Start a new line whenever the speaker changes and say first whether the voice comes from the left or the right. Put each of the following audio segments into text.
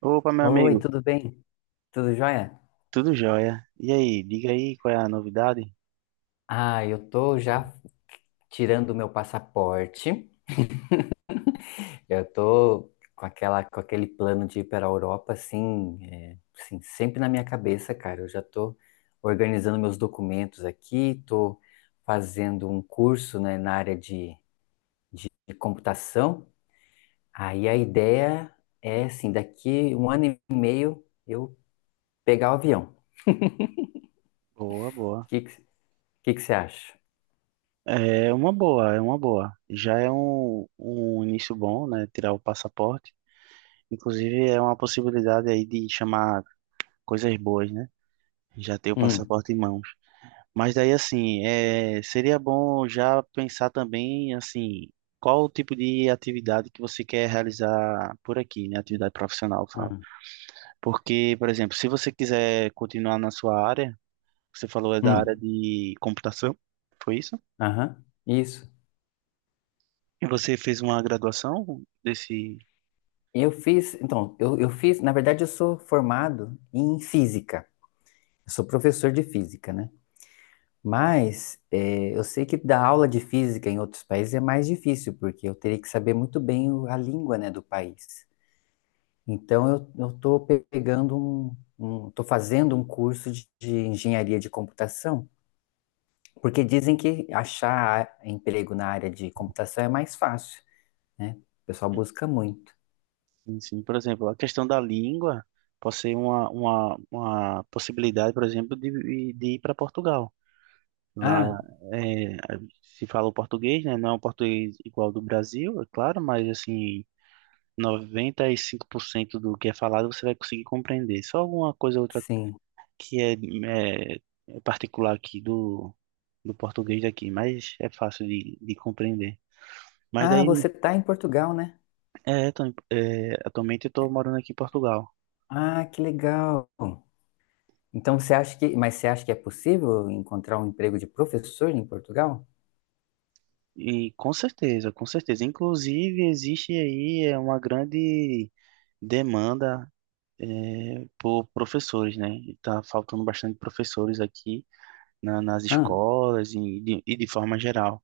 right: Opa, meu
left: Oi,
right: amigo,
left: tudo bem? Tudo jóia?
right: tudo jóia? E aí, diga aí qual é a novidade?
left: Ah, eu tô já tirando o meu passaporte. Eu tô com aquele plano de ir para a Europa, assim, assim, sempre na minha cabeça, cara. Eu já tô organizando meus documentos aqui, tô fazendo um curso, né, na área de computação. Aí a ideia é, assim, daqui um ano e meio eu pegar o avião.
right: Boa,
left: O
right: boa.
left: que que, que você acha?
right: É uma boa, é uma boa. Já é um início bom, né? Tirar o passaporte. Inclusive, é uma possibilidade aí de chamar coisas boas, né? Já ter o
left: Hum,
right: passaporte em mãos. Mas daí, assim, é, seria bom já pensar também, assim, qual o tipo de atividade que você quer realizar por aqui, né? Atividade profissional, eu falo.
left: hum,
right: Porque, por exemplo, se você quiser continuar na sua área, você falou é da área
left: hum.
right: de computação, foi isso?
left: Aham, isso.
right: E você fez uma graduação desse
left: Eu fiz, então, eu fiz, na verdade, eu sou formado em física. Eu sou professor de física, né? Mas eu sei que dar aula de física em outros países é mais difícil, porque eu teria que saber muito bem a língua, né, do país. Então, eu tô tô fazendo um curso de, engenharia de computação, porque dizem que achar emprego na área de computação é mais fácil, né? O pessoal busca muito.
right: ensino? Por exemplo, a questão da língua pode ser uma, uma possibilidade, por exemplo, de ir para Portugal. Lá
left: Ah,
right: é, se fala o português, né? Não é um português igual ao do Brasil, é claro, mas assim, 95% do que é falado você vai conseguir compreender. Só alguma coisa ou outra
left: sim.
right: que é, é, é particular aqui do, do português daqui, mas é fácil de compreender. Mas
left: Ah,
right: daí,
left: você está em Portugal, né?
right: é, Tony, é, atualmente eu estou morando aqui em Portugal.
left: Ah, que legal. Então mas você acha que é possível encontrar um emprego de professor em Portugal?
right: E com certeza, com certeza. Inclusive, existe aí é, uma grande demanda é, por professores, né? Está faltando bastante professores aqui nas
left: Ah,
right: escolas e de forma geral.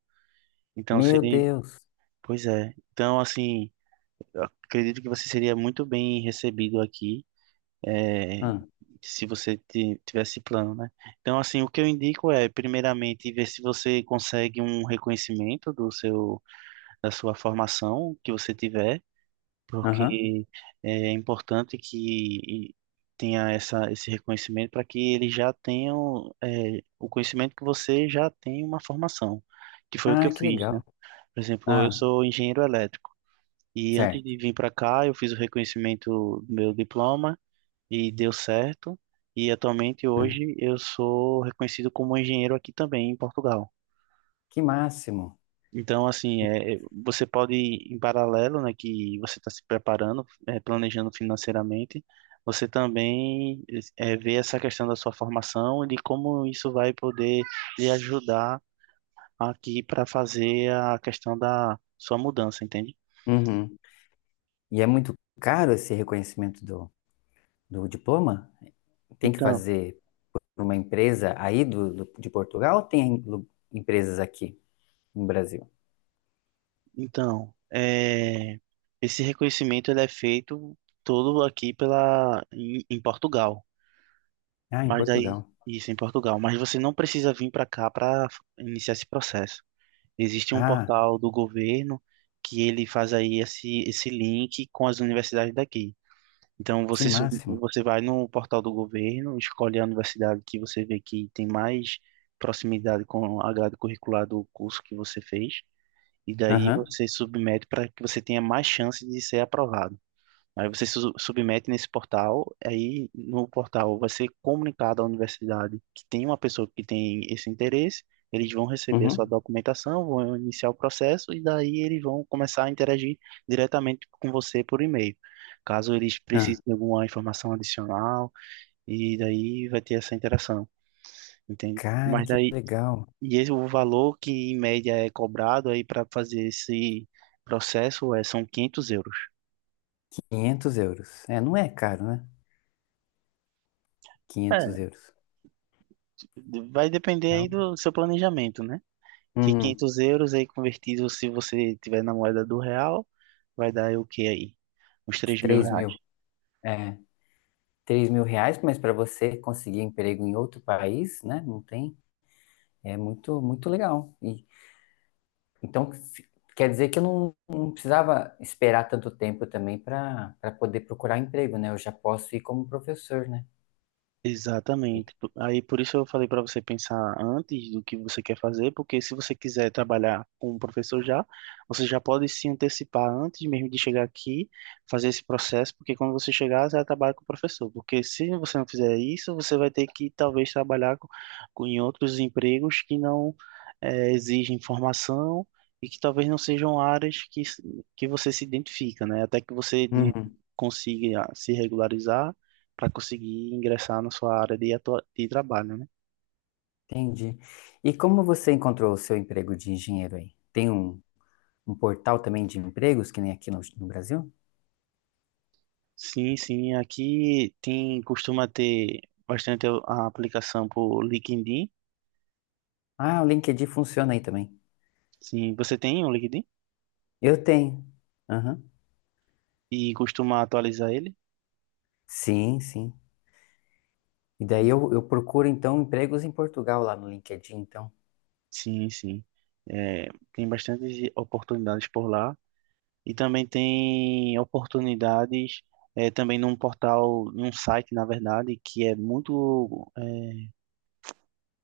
right: Então,
left: meu
right: seria...
left: Deus.
right: Pois é. Então, assim, eu acredito que você seria muito bem recebido aqui é,
left: Ah,
right: se você tivesse plano, né? Então, assim, o que eu indico é, primeiramente, ver se você consegue um reconhecimento do seu, da sua formação que você tiver,
left: aham.
right: porque é importante que tenha essa, esse reconhecimento para que eles já tenham é, o conhecimento que você já tem uma formação, que foi o que eu
left: Ah, que
right: fiz, né?
left: legal.
right: Por exemplo, eu
left: Ah,
right: sou engenheiro elétrico. E antes
left: certo.
right: de vir para cá, eu fiz o reconhecimento do meu diploma, e deu certo. E atualmente
left: Ah,
right: hoje eu sou reconhecido como engenheiro aqui também em Portugal.
left: que máximo.
right: Então, assim, é, é, você pode, em paralelo, né, que você está se preparando, é, planejando financeiramente, você também é, vê essa questão da sua formação e de como isso vai poder lhe ajudar aqui para fazer a questão da sua mudança, entende?
left: Uhum. E é muito caro esse reconhecimento do, do, diploma? Tem que
right: Então,
left: fazer para uma empresa aí de Portugal ou tem empresas aqui no Brasil?
right: então, é, esse reconhecimento ele é feito todo aqui pela em Portugal,
left: Ah, em
right: mas daí
left: Portugal.
right: isso em Portugal, mas você não precisa vir para cá para iniciar esse processo. Existe um
left: Ah,
right: portal do governo que ele faz aí esse link com as universidades daqui. Então
left: que
right: você
left: máximo.
right: você vai no portal do governo, escolhe a universidade que você vê que tem mais proximidade com a grade curricular do curso que você fez e daí
left: Aham.
right: você submete para que você tenha mais chance de ser aprovado. Aí você su submete nesse portal, aí no portal vai ser comunicado à universidade que tem uma pessoa que tem esse interesse, eles vão receber a sua
left: Uhum.
right: documentação, vão iniciar o processo e daí eles vão começar a interagir diretamente com você por e-mail. Caso eles precisem de alguma informação adicional, e daí vai ter essa interação, entende?
left: Cara,
right: Mas
left: que
right: daí
left: legal.
right: e esse, o valor que em média é cobrado aí para fazer esse processo é, são 500 euros.
left: 500 euros. É, não é caro, né? Quinhentos
right: É,
left: euros.
right: vai depender aí
left: Então,
right: do seu planejamento, né? Que
left: uhum,
right: 500 euros aí convertido, se você tiver na moeda do real, vai dar aí o que aí? Uns três mil
left: 3
right: reais.
left: mil. É, três mil reais, mas para você conseguir emprego em outro país, né? Não tem. É muito, muito legal. E, então, quer dizer que eu não precisava esperar tanto tempo também para poder procurar emprego, né? Eu já posso ir como professor, né? E-
right: Exatamente. Aí por isso eu falei para você pensar antes do que você quer fazer, porque se você quiser trabalhar com o professor já, você já pode se antecipar antes mesmo de chegar aqui, fazer esse processo, porque quando você chegar, você já trabalha com o professor. Porque se você não fizer isso, você vai ter que talvez trabalhar com, em outros empregos que não exigem formação e que talvez não sejam áreas que, que você se identifica, né? Até que você
left: Uhum,
right: consiga se regularizar para conseguir ingressar na sua área de, de trabalho, né?
left: entendi. E como você encontrou o seu emprego de engenheiro aí? Tem um portal também de empregos, que nem aqui no Brasil?
right: Sim, sim, aqui tem costuma ter bastante a aplicação por LinkedIn.
left: Ah, o LinkedIn funciona aí também.
right: Sim, você tem um LinkedIn
left: Eu tenho. Aham.
right: e costuma atualizar ele?
left: Sim, sim. E daí
right: Hum.
left: eu procuro, então, empregos em Portugal lá no LinkedIn, então.
right: Sim, sim. É, tem bastantes oportunidades por lá e também tem oportunidades é, também num portal, num site, na verdade, que é muito é,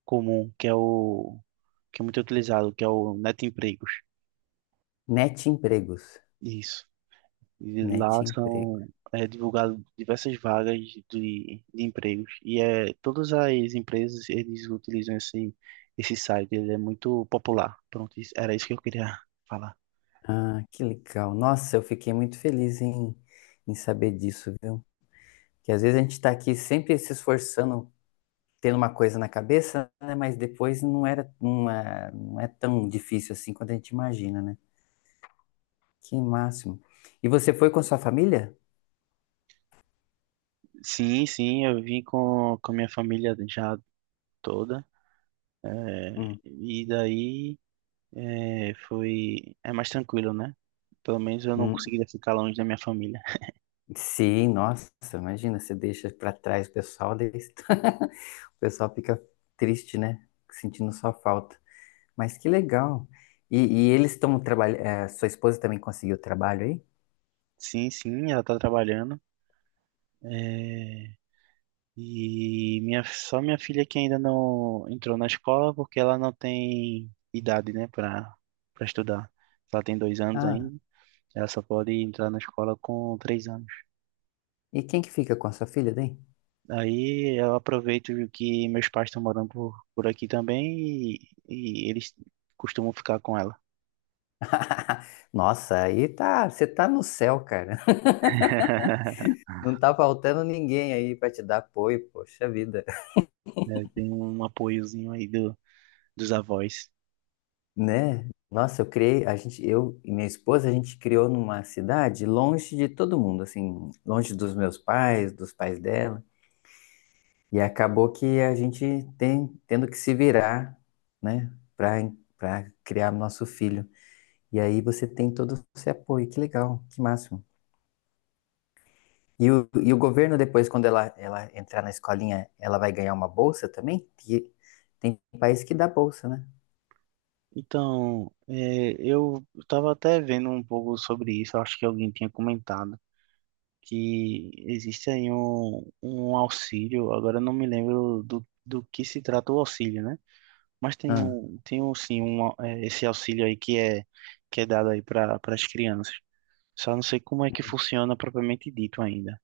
right: comum, que é o que é muito utilizado, que é o Net Empregos.
left: Net Empregos.
right: Isso. E
left: Net
right: lá
left: Emprego.
right: são é, divulgadas diversas vagas de empregos. E é, todas as empresas, eles utilizam esse, esse site, ele é muito popular. Pronto, era isso que eu queria falar.
left: Ah, que legal. Nossa, eu fiquei muito feliz em saber disso, viu? Que às vezes a gente está aqui sempre se esforçando, tendo uma coisa na cabeça, né? Mas depois não era, não é tão difícil assim quanto a gente imagina, né? Que máximo. E você foi com sua família?
right: Sim, sim, eu vim com a minha família já toda. É,
left: Hum,
right: e daí é, foi... É mais tranquilo, né? Pelo menos eu não
left: hum.
right: conseguiria ficar longe da minha família.
left: Sim, nossa, imagina, você deixa pra trás o pessoal, daí o pessoal fica triste, né? Sentindo sua falta. Mas que legal. E, e eles estão trabalhando. Sua esposa também conseguiu trabalho aí?
right: Sim, sim, ela tá trabalhando. É, e minha, só minha filha que ainda não entrou na escola porque ela não tem idade, né, para para estudar. Ela tem 2 anos
left: Ah,
right: ainda. Ela só pode entrar na escola com 3 anos.
left: e quem que fica com a sua filha daí?
right: Aí eu aproveito que meus pais estão morando por aqui também e eles costumam ficar com ela.
left: Nossa, aí tá, você tá no céu, cara. Não tá faltando ninguém aí pra te dar apoio, poxa vida.
right: É, tem um apoiozinho aí do, dos avós.
left: Né? Nossa, a gente, eu e minha esposa, a gente criou numa cidade longe de todo mundo, assim, longe dos meus pais, dos pais dela, e acabou que a gente tem tendo que se virar, né, para criar nosso filho. E aí você tem todo esse apoio, que legal, que máximo. E o governo depois, quando ela entrar na escolinha, ela vai ganhar uma bolsa também? Que tem país que dá bolsa, né?
right: Então, é, eu estava até vendo um pouco sobre isso, acho que alguém tinha comentado que existe aí um auxílio, agora eu não me lembro do, do que se trata o auxílio, né? Mas
left: Ah.
right: tem um, sim, um, é, esse auxílio aí que é dado aí para as crianças. Só não sei como é que funciona propriamente dito ainda.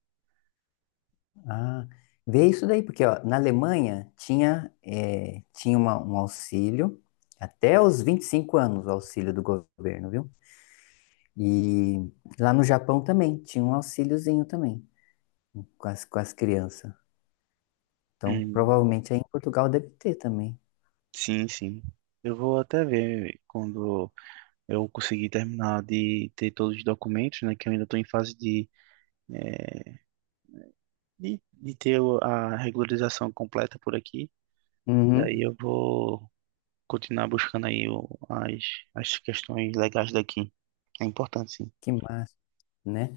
left: Ah, vê isso daí, porque ó, na Alemanha tinha, tinha um auxílio até os 25 anos, o auxílio do governo, viu? E lá no Japão também tinha um auxíliozinho também com as, crianças. Então,
right: Hum,
left: provavelmente aí em Portugal deve ter também.
right: sim, sim. Eu vou até ver quando eu conseguir terminar de ter todos os documentos, né? Que eu ainda estou em fase de ter a regularização completa por aqui.
left: Uhum.
right: Daí eu vou continuar buscando aí as, as questões legais daqui. É importante, sim.
left: Que massa, né?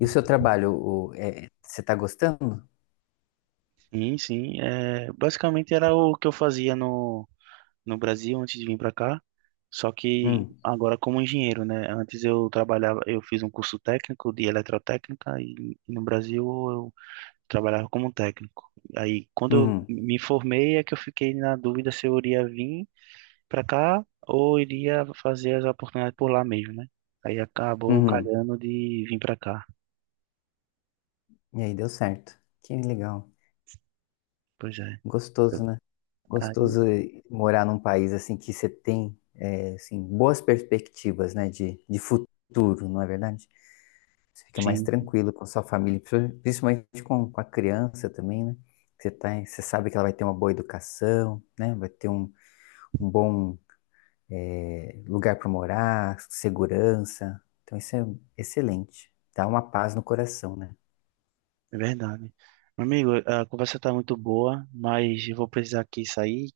left: E o seu trabalho, você tá gostando?
right: Sim, sim. É, basicamente era o que eu fazia no, no Brasil antes de vir para cá. Só que
left: Hum,
right: agora como engenheiro, né? Antes eu trabalhava, eu fiz um curso técnico de eletrotécnica e no Brasil eu trabalhava como técnico. Aí quando eu
left: hum,
right: me formei é que eu fiquei na dúvida se eu iria vir para cá ou iria fazer as oportunidades por lá mesmo, né? Aí acabou
left: uhum.
right: calhando de vir para cá.
left: E aí deu certo. Que legal.
right: Pois é.
left: Gostoso, né?
right: Aí,
left: Gostoso morar num país assim que você tem assim, boas perspectivas, né, de, futuro, não é verdade? Você fica mais
right: sim,
left: tranquilo com a sua família, principalmente com a criança também, né? Você tá, você sabe que ela vai ter uma boa educação, né? Vai ter um bom lugar para morar, segurança. Então isso é excelente. Dá uma paz no coração, né?
right: é verdade. Meu amigo, a conversa tá muito boa, mas eu vou precisar aqui sair.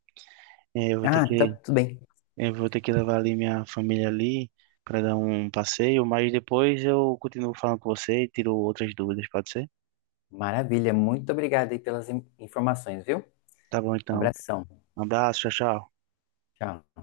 right: É, eu vou ter
left: Ah, tá
right: que,
left: tudo bem.
right: eu vou ter que levar ali minha família ali para dar um passeio, mas depois eu continuo falando com você e tiro outras dúvidas, pode ser?
left: Maravilha. Muito obrigado aí pelas informações, viu?
right: Tá bom, então.
left: Abração.
right: Um abraço, tchau, tchau.
left: Tchau.